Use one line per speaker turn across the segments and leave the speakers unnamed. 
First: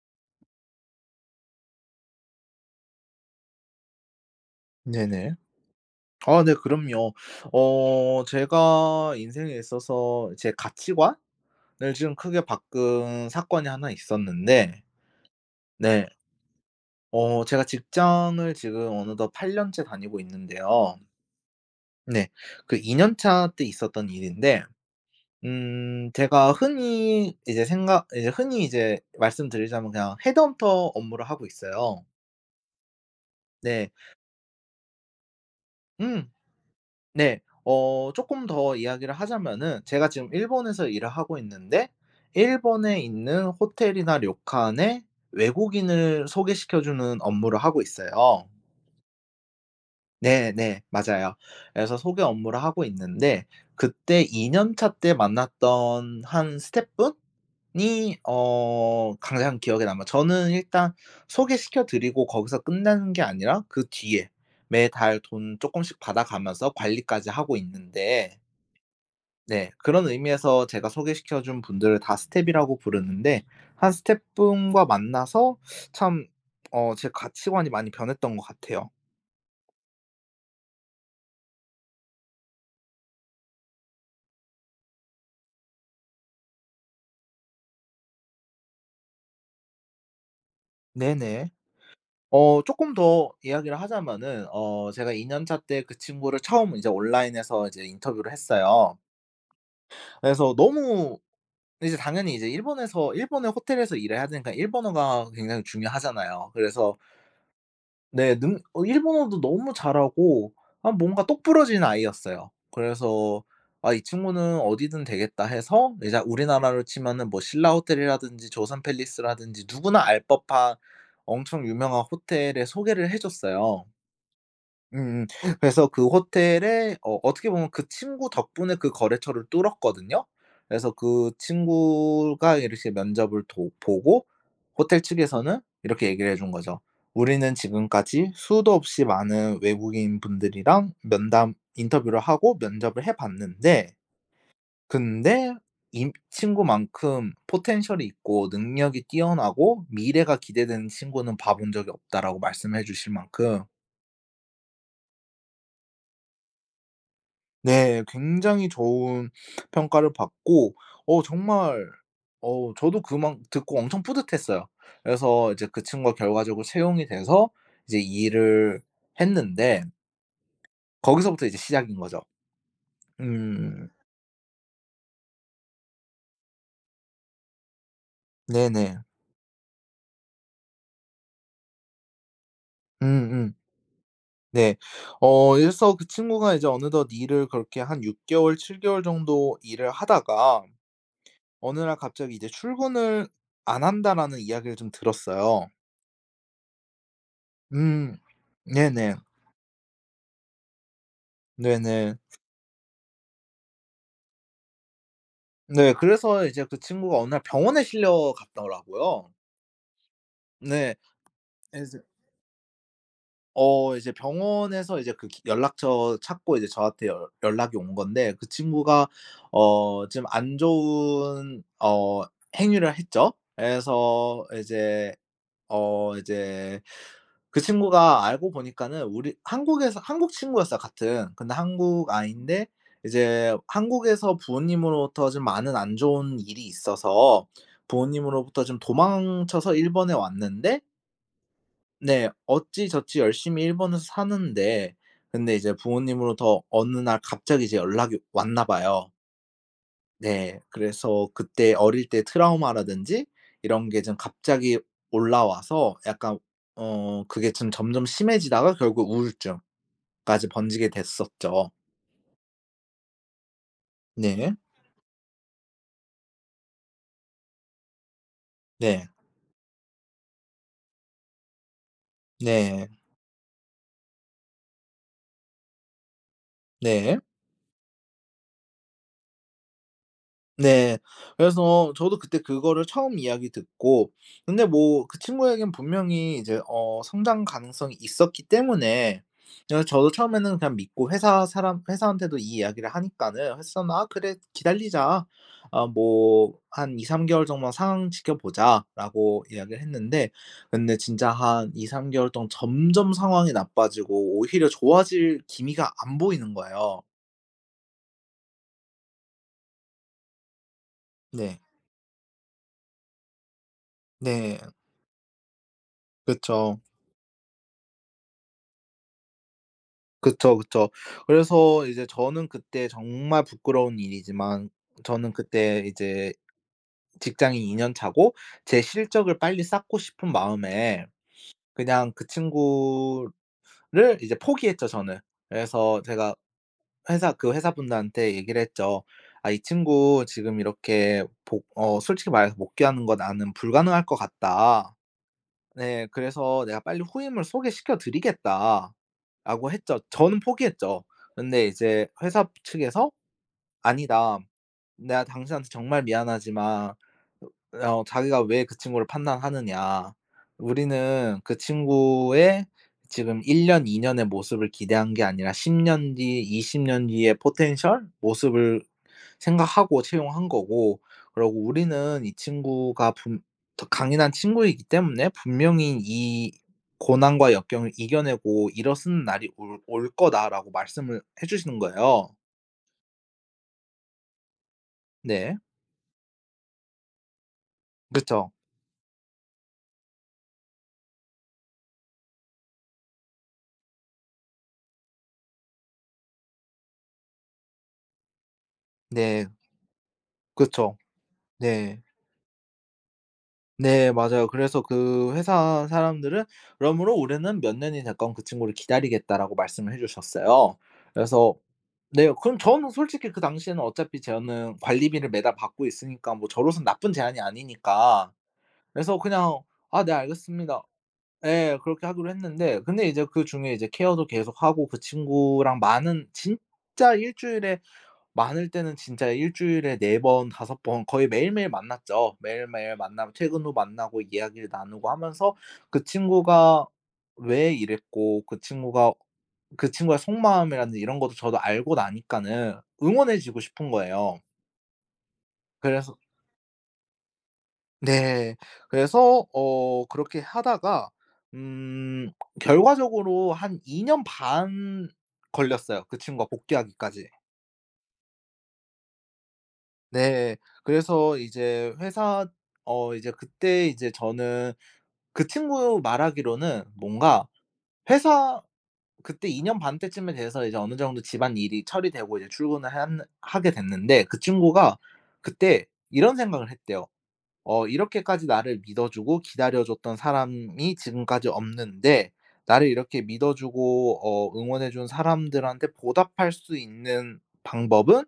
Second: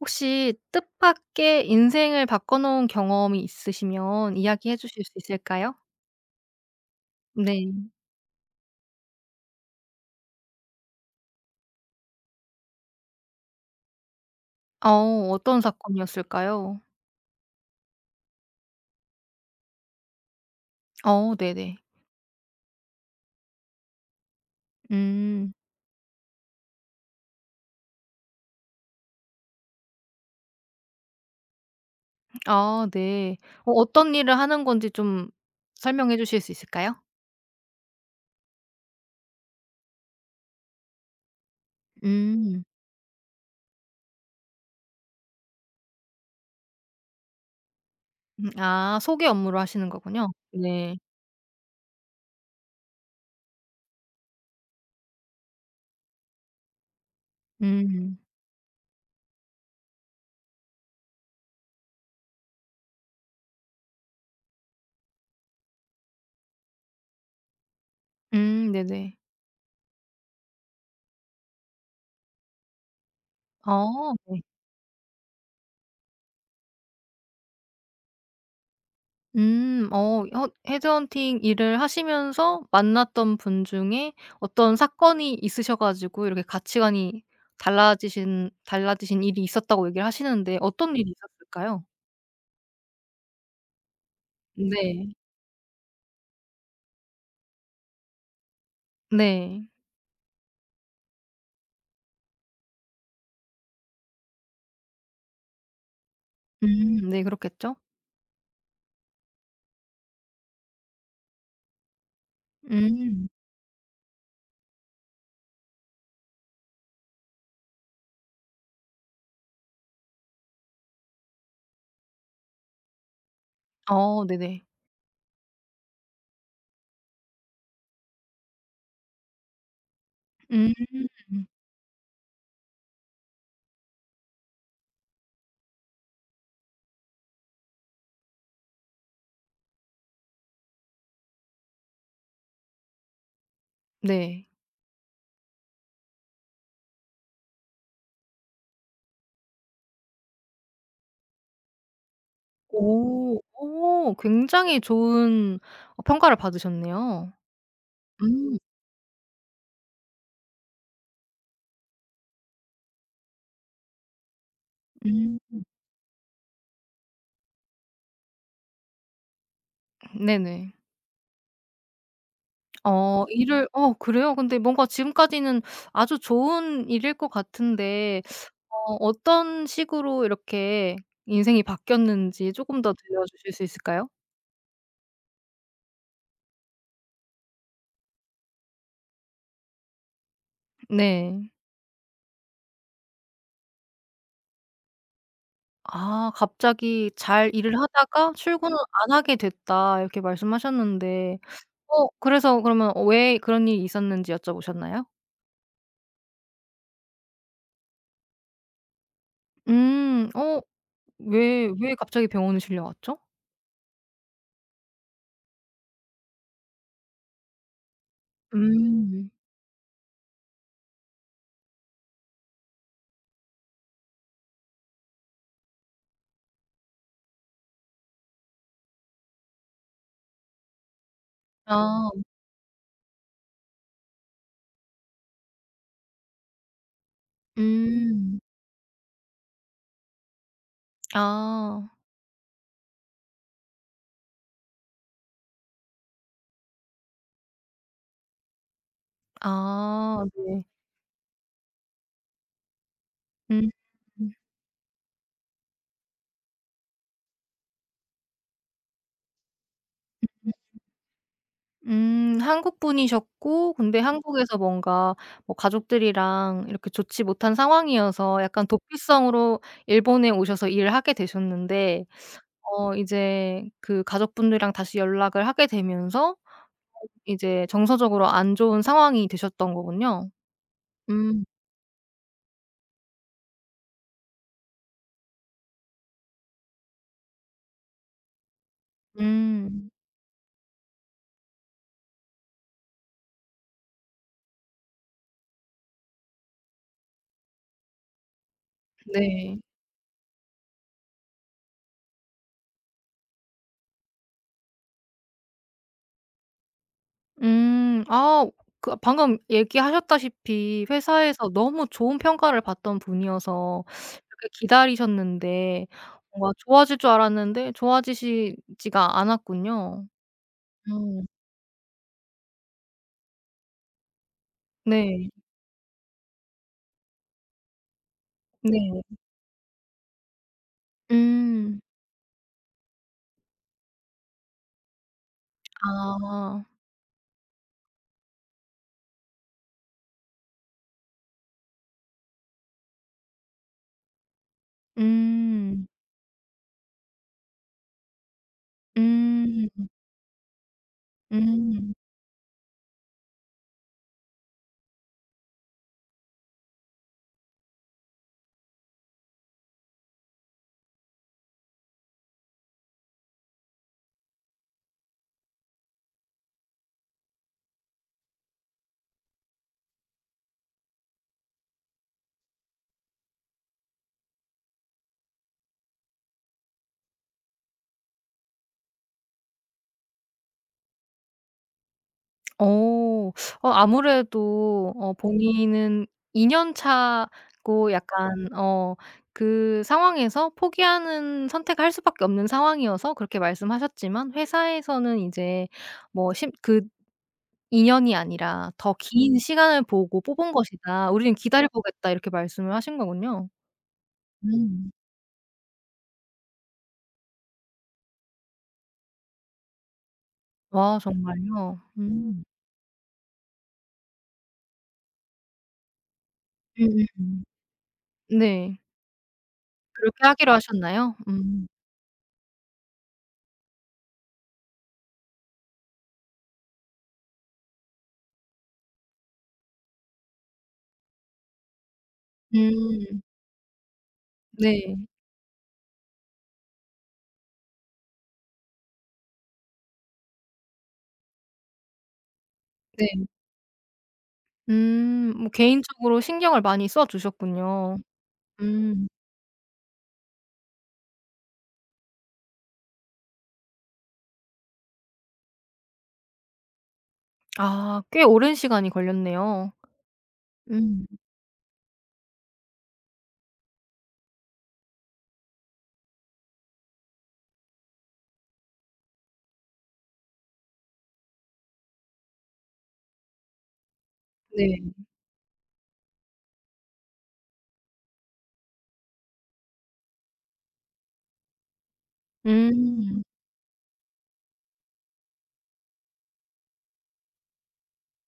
혹시 뜻밖의 인생을 바꿔 놓은 경험이 있으시면 이야기해 주실 수
네네.
있을까요?
아 네 그럼요.
네.
제가 인생에 있어서 제 가치관을 지금 크게 바꾼 사건이 하나 있었는데,
어 어떤
네,
사건이었을까요?
제가 직장을 지금 어느덧 8 년째 다니고 있는데요.
어 네네.
네. 그 2년차 때 있었던 일인데,
음.
제가 흔히 이제 생각 이제 흔히 이제 말씀드리자면 그냥 헤드헌터 업무를 하고 있어요.
아 네. 어
네.
어떤 일을 하는 건지 좀 설명해
음.
주실 수 있을까요?
네. 쪼끔 더 이야기를 하자면은, 제가 지금 일본에서 일을 하고 있는데,
음.
일본에 있는 호텔이나 료칸에 외국인을 소개시켜 주는 업무를 하고 있어요.
아 소개 업무를 하시는 거군요.
네네.
네.
맞아요. 그래서 소개 업무를 하고 있는데, 그때 2 년차 때 만났던 한 스태프분이
음.
가장 기억에 남아요. 저는 일단 소개시켜 드리고 거기서 끝나는 게 아니라, 그 뒤에 매달 돈 쪼끔씩 받아가면서 관리까지 하고 있는데.
네네.
네. 그런 의미에서 제가 소개시켜 준 분들을 다 스텝이라고 부르는데, 한
어 네.
스텝분과 만나서 참, 제 가치관이 많이 변했던 것 같아요.
음. 헤드헌팅 일을 하시면서 만났던 분 중에 어떤 사건이 있으셔 가지고 이렇게 가치관이 달라지신 일이 있었다고 얘기를 하시는데 어떤 일이
네네.
있었을까요?
쪼끔 더 이야기를 하자면은,
네.
제가 2 년차 때 그 친구를 처음 이제 온라인에서 이제 인터뷰를 했어요.
네.
그래서 너무 이제 당연히 이제 일본에서 일본의 호텔에서 일을 해야 되니까 일본어가 굉장히 중요하잖아요. 그래서
네 그렇겠죠.
네. 능 어 일본어도 너무 잘하고 아 뭔가 똑부러진 아이였어요.
음.
그래서 '아 이 친구는 어디든 되겠다.' 해서, 이제 우리나라로 치면은 뭐 신라 호텔이라든지 조선 팰리스라든지 누구나 알 법한 엄청 유명한 호텔에 소개를 해 줬어요.
어 네네.
그래서 그 호텔에 어떻게 보면 그 친구 덕분에 그 거래처를 뚫었거든요.
음.
그래서 그 친구가 이렇게 면접을 도 보고 호텔 측에서는 이렇게 얘기를 해준 거죠. "우리는 지금까지 수도 없이 많은 외국인 분들이랑 면담 인터뷰를 하고 면접을 해 봤는데,
네.
근데 이 친구만큼 포텐셜이 있고 능력이 뛰어나고 미래가 기대되는 친구는 봐본 적이 없다."라고 말씀해 주실
오.
만큼.
오 굉장히 좋은 어 평가를 받으셨네요.
네.
음.
굉장히 좋은 평가를 받고 정말 저도 그 막 듣고 엄청 뿌듯했어요.
음.
그래서 이제 그 친구가 결과적으로 채용이 돼서 이제 이 일을 했는데,
네네.
거기서부터 이제 시작인 거죠.
어 일을
음.
어 그래요? 근데 뭔가 지금까지는 아주 좋은 일일 것 같은데 어
네네.
어떤 식으로 이렇게 인생이 바뀌었는지 조금 더 들려주실
음음.
수 있을까요?
네. 이래서 그 친구가 이제 어느덧 일을 그렇게 한 6 개월 7 개월 정도 일을 하다가
네.
어느 날 갑자기 이제 "출근을 안 한다."라는 이야기를 좀 들었어요.
아 갑자기 "잘 일을
음.
하다가 출근을 안
네네.
하게 됐다." 이렇게 말씀하셨는데 어
네네.
그래서 그러면 왜 그런 일이 있었는지 여쭤보셨나요?
네. 그래서 이제 그 친구가 어느 날 병원에 실려 갔더라고요.
음. 어
네.
왜
그래서
갑자기 병원에 실려갔죠?
이제 병원에서 이제 그 기 연락처 찾고 이제 저한테 연 연락이 온 건데 그 친구가
음.
좀 안 좋은 행위를 했죠. 그래서 이제 어 이제 그 친구가 알고 보니까는 우리 한국에서 한국 친구였어요, 같은. 근데 한국
아.
아이인데 이제 한국에서 부모님으로부터 좀 많은 안 좋은 일이 있어서
음.
부모님으로부터 좀 도망쳐서 일본에 왔는데.
아.
네. 어찌저찌 열심히 일본에서 사는데, 근데 이제 부모님으로부터 어느 날 갑자기 이제 연락이 왔나 봐요.
아
네.
네.
그래서 그때 어릴 때 트라우마라든지
음.
이런 게 좀 갑자기 올라와서 약간 그게 좀 점점 심해지다가 결국 우울증까지 번지게 됐었죠.
한국 분이셨고 근데
네.
한국에서 뭔가 뭐 가족들이랑 이렇게 좋지 못한 상황이어서 약간
네.
도피성으로 일본에 오셔서 일을 하게 되셨는데
네.
어 이제 그 가족분들이랑 다시 연락을 하게 되면서
네.
이제 정서적으로 안 좋은 상황이 되셨던 거군요.
네.
음.
그래서 저도 그때 그거를 처음 이야기 듣고, 근데 뭐 그 친구에겐 분명히 이제 성장 가능성이 있었기 때문에, 그래서
음.
저도 처음에는 그냥 믿고 회사한테도 이 이야기를 하니까는, 회사는 "아 그래, 기다리자. 아 뭐 한 2-3 개월 정도만 상황 지켜보자."라고
네.
이야기를 했는데, 근데 진짜 한 2-3 개월 동안 점점 상황이 나빠지고 오히려 좋아질 기미가 안 보이는 거예요.
음. 아 그 방금 얘기하셨다시피 회사에서
네.
너무 좋은 평가를 받던 분이어서 이렇게
네.
기다리셨는데 뭔가
그쵸.
좋아질 줄 알았는데 좋아지시지가 않았군요.
그쵸, 그쵸.
음.
그래서 이제 저는 그때 정말 부끄러운 일이지만
네.
저는 그때 이제 직장이2년 차고 제
네.
실적을 빨리 쌓고 싶은 마음에
음.
그냥 그 친구를 이제 포기했죠, 저는. 그래서 제가
아.
회사 그 회사분들한테 얘기를 했죠. "아 이 친구 지금 이렇게 복 어 솔직히 말해서 복귀하는 거 나는 불가능할 것 같다."
음.
네. 그래서 "내가 빨리 후임을 소개시켜 드리겠다."라고
음.
했죠. 저는 포기했죠. 근데
음.
이제 회사 측에서 "아니다. 내가 당신한테 정말 미안하지만, 자기가 왜 그 친구를 판단하느냐. 우리는 그 친구의 지금 1 년, 2 년의 모습을 기대한 게 아니라 10년 뒤, 20년 뒤의 포텐셜 모습을 생각하고 채용한 거고, 그리고 우리는 이 친구가 분 더 강인한 친구이기 때문에 분명히 이 고난과 역경을 이겨내고 일어서는 날이 올 거다라고 말씀을 해 주시는 거예요.
어. 어 아무래도 어
네.
본인은 2 년 차고 약간
그쵸.
어 그 상황에서 포기하는 선택할 수밖에 없는 상황이어서 그렇게 말씀하셨지만 회사에서는 이제 뭐 십그2 년이 아니라 "더 긴
네.
시간을 보고 뽑은
그쵸.
것이다. 우리는 기다려
네.
보겠다." 이렇게 말씀을 하신 거군요.
네 맞아요. 그래서
음.
그 회사 사람들은 "그러므로 우리는 몇 년이 됐건 그 친구를 기다리겠다."라고 말씀을 해 주셨어요.
아
그래서
정말요?
네.
음.
그럼 저는 솔직히 그 당시에는 어차피 저는 관리비를 매달 받고 있으니까 뭐 저로서는 나쁜 제안이
음음.
아니니까,
네.
그래서 그냥 "아 네
그렇게 하기로
알겠습니다."
하셨나요? 음.
예. 그렇게 하기로 했는데, 근데 이제 그중에 이제 케어도 계속하고 그 친구랑 많은 진짜 일 주일에 많을 때는 진짜 일 주일에 4번 5번 거의 매일매일 만났죠. 매일매일
음.
만나고 퇴근 후 만나고 이야기를
네.
나누고 하면서 그 친구가 왜 이랬고 그 친구가 그 친구의 속마음이라든지 이런 것도 저도 알고 나니까는
네.
응원해 주고 싶은 거예요.
음. 뭐
그래서
개인적으로 신경을 많이 써 주셨군요.
네.
음.
그래서 그렇게 하다가 음 결과적으로 한 2년 반 걸렸어요, 그 친구가 복귀하기까지.
아 꽤 오랜 시간이 걸렸네요.
네.
음.
그래서 이제 회사 어 이제 그때 이제 저는 그 친구 말하기로는 뭔가 회사 그때 2년 반 때쯤에 돼서 이제 어느 정도 집안일이 처리되고 이제 출근을 한 하게 됐는데 그
네.
친구가 그때 이런 생각을 했대요. 이렇게까지 나를 믿어 주고 기다려 줬던 사람이 지금까지 없는데 나를 이렇게
음.
믿어 주고 응원해 준 사람들한테 보답할 수 있는 방법은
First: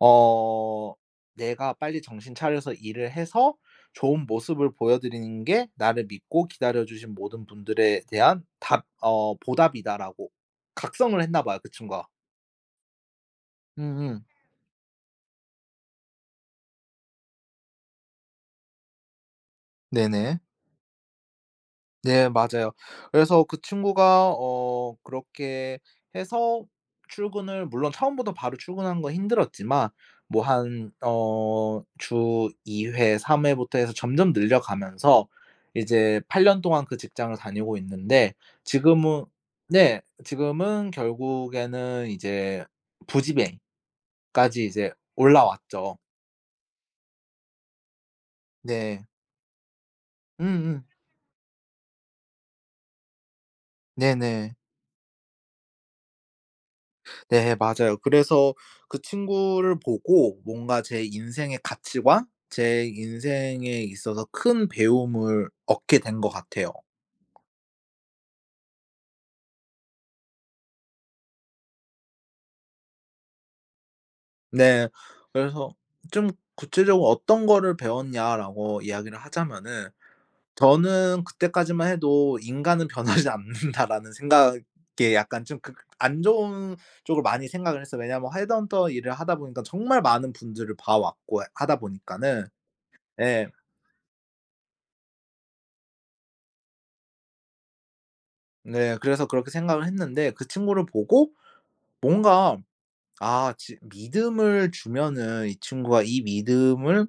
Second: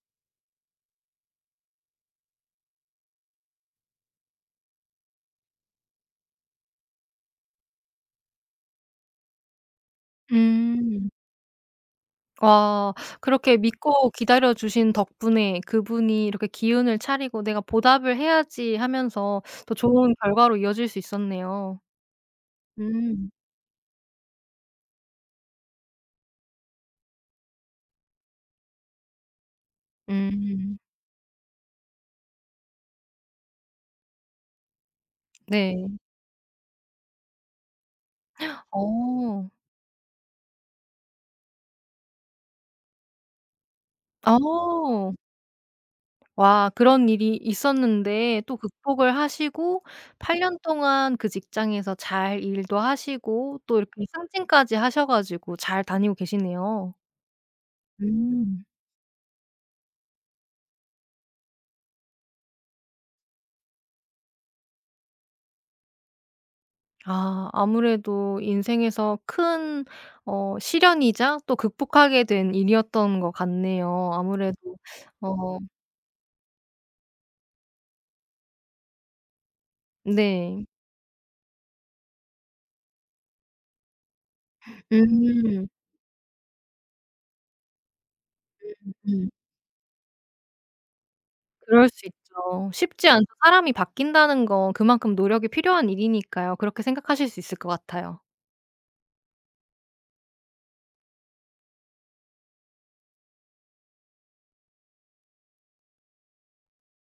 어 내가 빨리 정신 차려서 일을 해서 좋은 모습을 보여드리는 게 나를 믿고 기다려 주신 모든 분들에 대한 답 어 보답이다'라고
음.
각성을 했나 봐요, 그 친구가.
와. 그렇게 믿고
음음.
기다려 주신 덕분에 그분이 이렇게 기운을 차리고 '내가 보답을 해야지.' 하면서 더 좋은
네네.
결과로 이어질 수 있었네요.
네 맞아요.
음.
그래서 그 친구가 그렇게 해서 출근을 물론 처음부터 바로 출근하는 건 힘들었지만 뭐
음.
한 주 2회 3 회부터 해서 점점 늘려가면서
네.
이제 8년 동안 그 직장을 다니고 있는데 지금은.
어.
네. 지금은 결국에는 이제 부지배까지 이제
어.
올라왔죠.
와 그런 일이 있었는데 또
네.
극복을 하시고 8년
음음.
동안 그 직장에서 잘 일도 하시고 또 이렇게
네네.
승진까지 하셔 가지고 잘 다니고 계시네요.
네 맞아요. 그래서
음.
그 친구를 보고 뭔가 제 인생의 가치관, 제 인생에 있어서 큰 배움을 얻게 된 것 같아요.
아 아무래도 인생에서 큰 어 시련이자 또 극복하게 된 일이었던 것 같네요. 아무래도
네.
어
그래서 좀 구체적으로 "어떤 거를 배웠냐?"라고 이야기를 하자면은,
네.
저는 그때까지만 해도 '인간은 변하지 않는다.'라는 생각에 약간 좀
음.
그 안 좋은 쪽을 많이 생각을 했어요. 왜냐하면 헤드헌터 일을
음.
하다 보니까 정말 많은 분들을 봐 왔고 하다
그럴 수
보니까는.
있죠. 쉽지 않죠.
예.
사람이 바뀐다는 건 그만큼 노력이 필요한 일이니까요. 그렇게 생각하실 수 있을 것 같아요.
네. 그래서 그렇게 생각을 했는데 그 친구를 보고 뭔가 아 지 믿음을 주면은 '이 친구가 이 믿음을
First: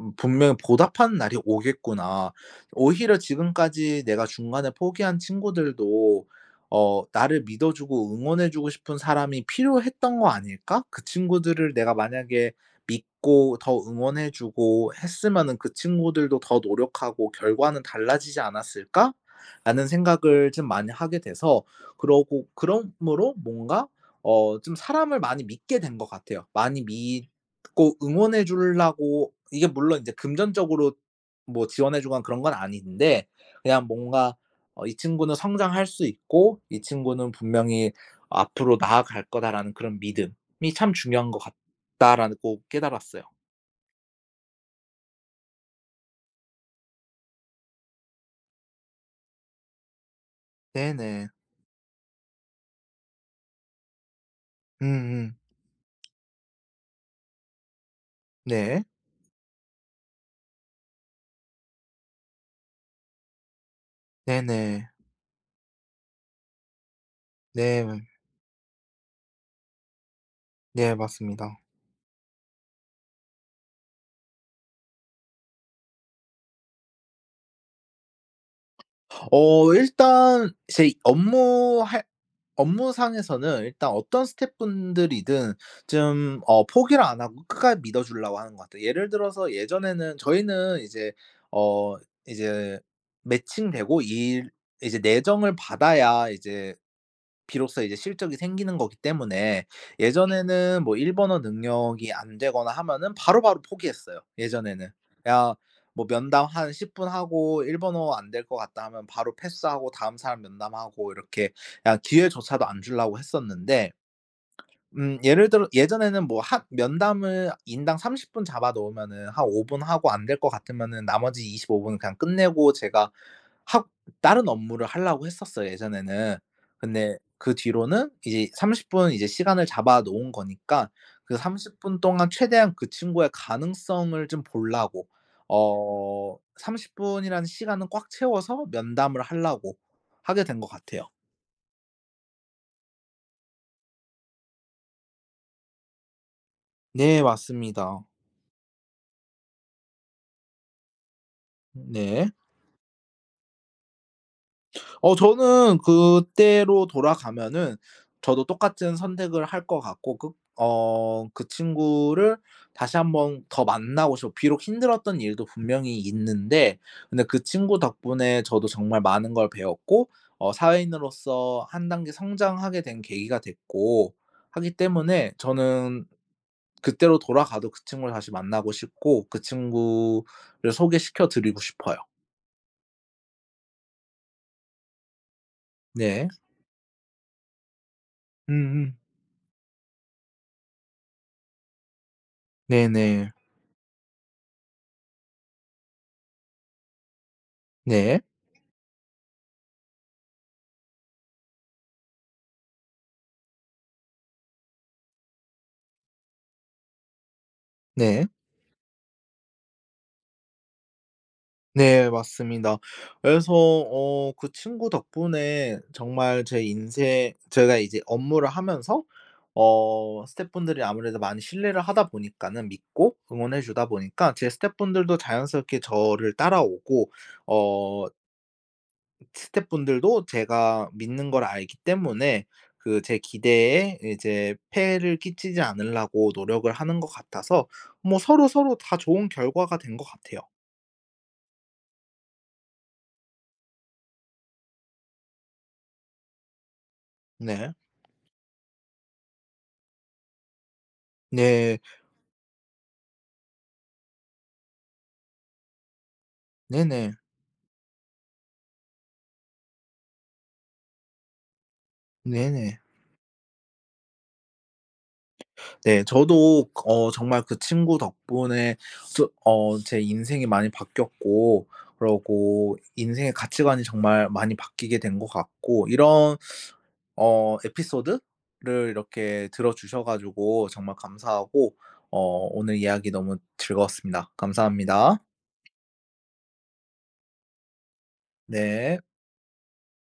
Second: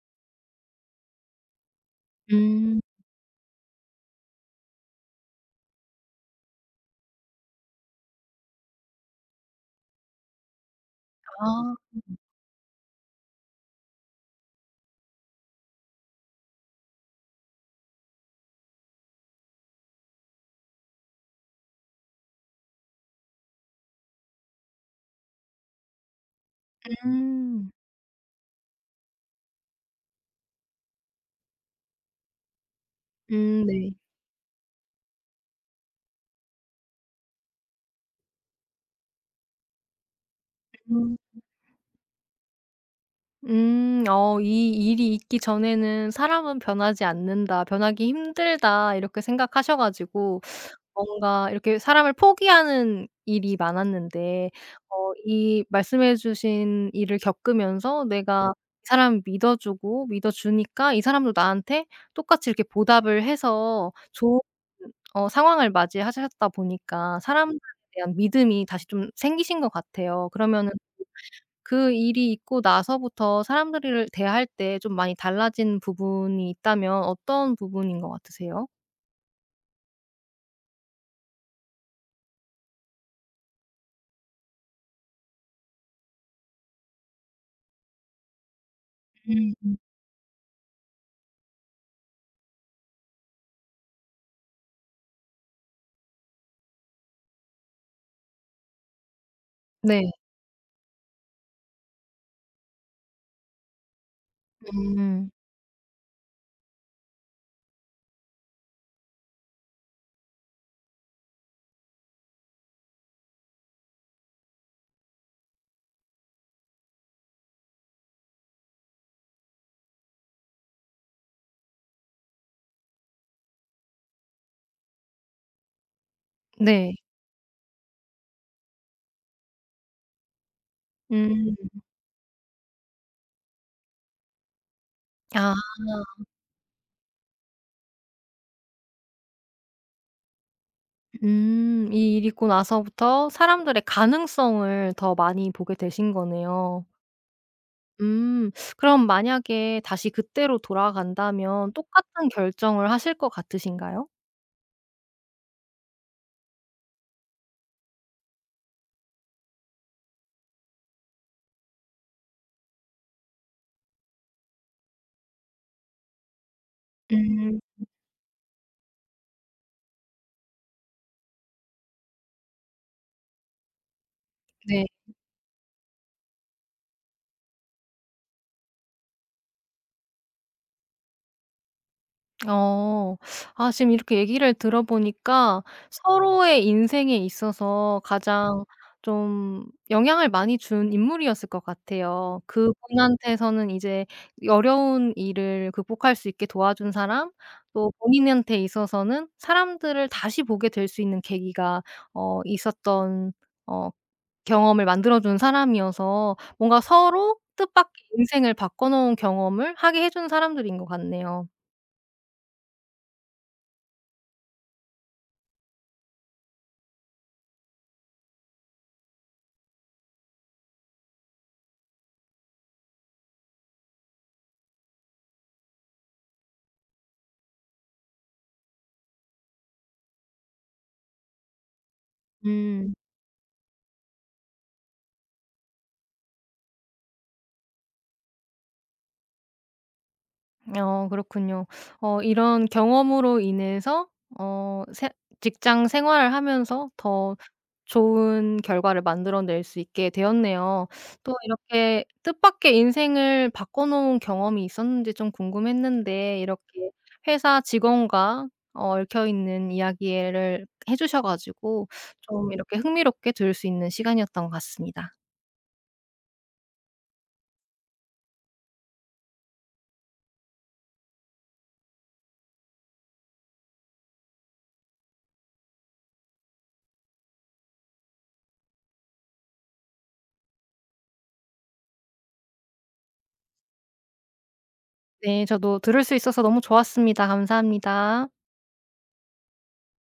분명히 보답하는 날이 오겠구나.'
음.
오히려 지금까지 내가 중간에 포기한 친구들도 '나를 믿어 주고 응원해 주고 싶은 사람이 필요했던 거 아닐까? 그 친구들을
아.
내가 만약에 믿고 더 응원해 주고 했으면은 그 친구들도 더 노력하고 결과는 달라지지 않았을까?'라는 생각을 좀 많이 하게 돼서 그러고 그러므로 뭔가 좀 사람을 많이 믿게 된 것 같아요. 많이
음.
믿고 응원해 주려고. 이게 물론 이제 금전적으로 뭐 지원해 주거나 그런 건 아닌데 그냥
네.
뭔가 '이 친구는 성장할 수 있고 이 친구는 분명히 앞으로 나아갈 거다.'라는 그런 믿음이 참
음.
중요한 것 같다라고 깨달았어요.
어 이 일이 있기 전에는 '사람은 변하지 않는다. 변하기 힘들다.' 이렇게 생각하셔 가지고
네네.
뭔가 이렇게 사람을 포기하는 일이 많았는데 어
음음.
이 말씀해 주신 일을 겪으면서 내가
네.
이 사람을 믿어 주고 믿어 주니까 이 사람도 나한테 똑같이 이렇게 보답을 해서 좋은
네네.
어 상황을 맞이하셨다 보니까 사람들에
네.
대한 믿음이 다시 좀 생기신 것 같아요. 그러면은
네 맞습니다.
그 일이 있고 나서부터 사람들을 대할 때 좀 많이 달라진 부분이 있다면 어떤 부분인 것 같으세요?
일단 제 업무 할 업무상에서는 일단 어떤 스태프분들이든 좀 포기를 안 하고 끝까지 믿어 주려고 하는 것 같아요. 예를 들어서
음.
예전에는 저희는 이제 어 이제 매칭되고 일 이제 내정을 받아야 이제 비로소 이제 실적이 생기는 거기 때문에
네.
예전에는 뭐 일본어 능력이 안 되거나 하면은 바로바로 포기했어요, 예전에는.
음.
야 뭐 면담 한 10분 하고 일본어 안 될 것 같다 하면 바로 패스하고 다음 사람 면담하고 이렇게 그냥 기회조차도 안 주려고 했었는데. 예를 들어 예전에는 뭐 한 면담을 인당 30분 잡아 놓으면은 한 5분 하고 안 될 것 같으면은 나머지 25 분은 그냥 끝내고 제가 학 다른 업무를 하려고 했었어요, 예전에는.
네.
근데 그 뒤로는 이제 30분 이제 시간을 잡아 놓은 거니까 그
음.
30분 동안 최대한 그 친구의 가능성을 좀 보려고
아.
30 분이라는 시간은 꽉 채워서 면담을 하려고 하게 된 것 같아요.
음. 이 일이 있고 나서부터 사람들의 가능성을 더 많이 보게 되신 거네요.
네 맞습니다.
음. 그럼 만약에 다시 그때로 돌아간다면
네.
똑같은 결정을 하실 것 같으신가요?
저는 그때로 돌아가면은 저도 똑같은 선택을 할 것 같고 그 그 친구를 다시 한번 더 만나고 싶어. 비록 힘들었던 일도 분명히 있는데 근데 그
음.
친구 덕분에 저도 정말 많은 걸 배웠고 사회인으로서 한 단계 성장하게 된 계기가 됐고 하기
네.
때문에 저는 그때로 돌아가도 그 친구를 다시 만나고 싶고 그 친구를 소개시켜 드리고 싶어요.
어. 아 지금 이렇게 얘기를 들어보니까
네.
서로의 인생에 있어서 가장
음음.
좀 영향을 많이 준 인물이었을 것 같아요.
네네.
그분한테서는 이제 어려운 일을 극복할 수 있게 도와준 사람, 또
네.
본인한테 있어서는 사람들을 다시 보게 될 수 있는 계기가 어 있었던 어 경험을 만들어 준 사람이어서 뭔가 서로 뜻밖의
네.
인생을 바꿔 놓은 경험을 하게 해준 사람들인 것 같네요.
네 맞습니다. 그래서 그 친구 덕분에 정말 제 인생 제가 이제 업무를 하면서 스태프분들이 아무래도 많이 신뢰를 하다 보니까는 믿고 응원해 주다 보니까 제 스태프분들도 자연스럽게 저를 따라오고 어 스태프분들도 제가 믿는 걸 알기 때문에
음.
그 제 기대에 이제 폐를 끼치지 않으려고 노력을 하는 것 같아서 뭐 서로서로 다 좋은 결과가 된 것 같아요.
어 그렇군요. 어 이런 경험으로 인해서 어 세- 직장 생활을 하면서 더
네.
좋은 결과를 만들어낼 수 있게 되었네요. 또
네.
이렇게 뜻밖의 인생을 바꿔 놓은 경험이 있었는지 좀 궁금했는데 이렇게
네네.
회사 직원과 어 얽혀 있는 이야기를 해 주셔 가지고 좀 이렇게
네네.
흥미롭게 들을 수 있는 시간이었던 것 같습니다.
네 저도 정말 그 친구 덕분에 제 인생이 많이 바뀌었고 그러고 인생의 가치관이 정말 많이 바뀌게 된 것 같고, 이런 에피소드를 이렇게 들어 주셔 가지고 정말 감사하고 어 오늘 이야기 너무 즐거웠습니다. 감사합니다.
네 저도 들을 수 있어서 너무 좋았습니다. 감사합니다.
네.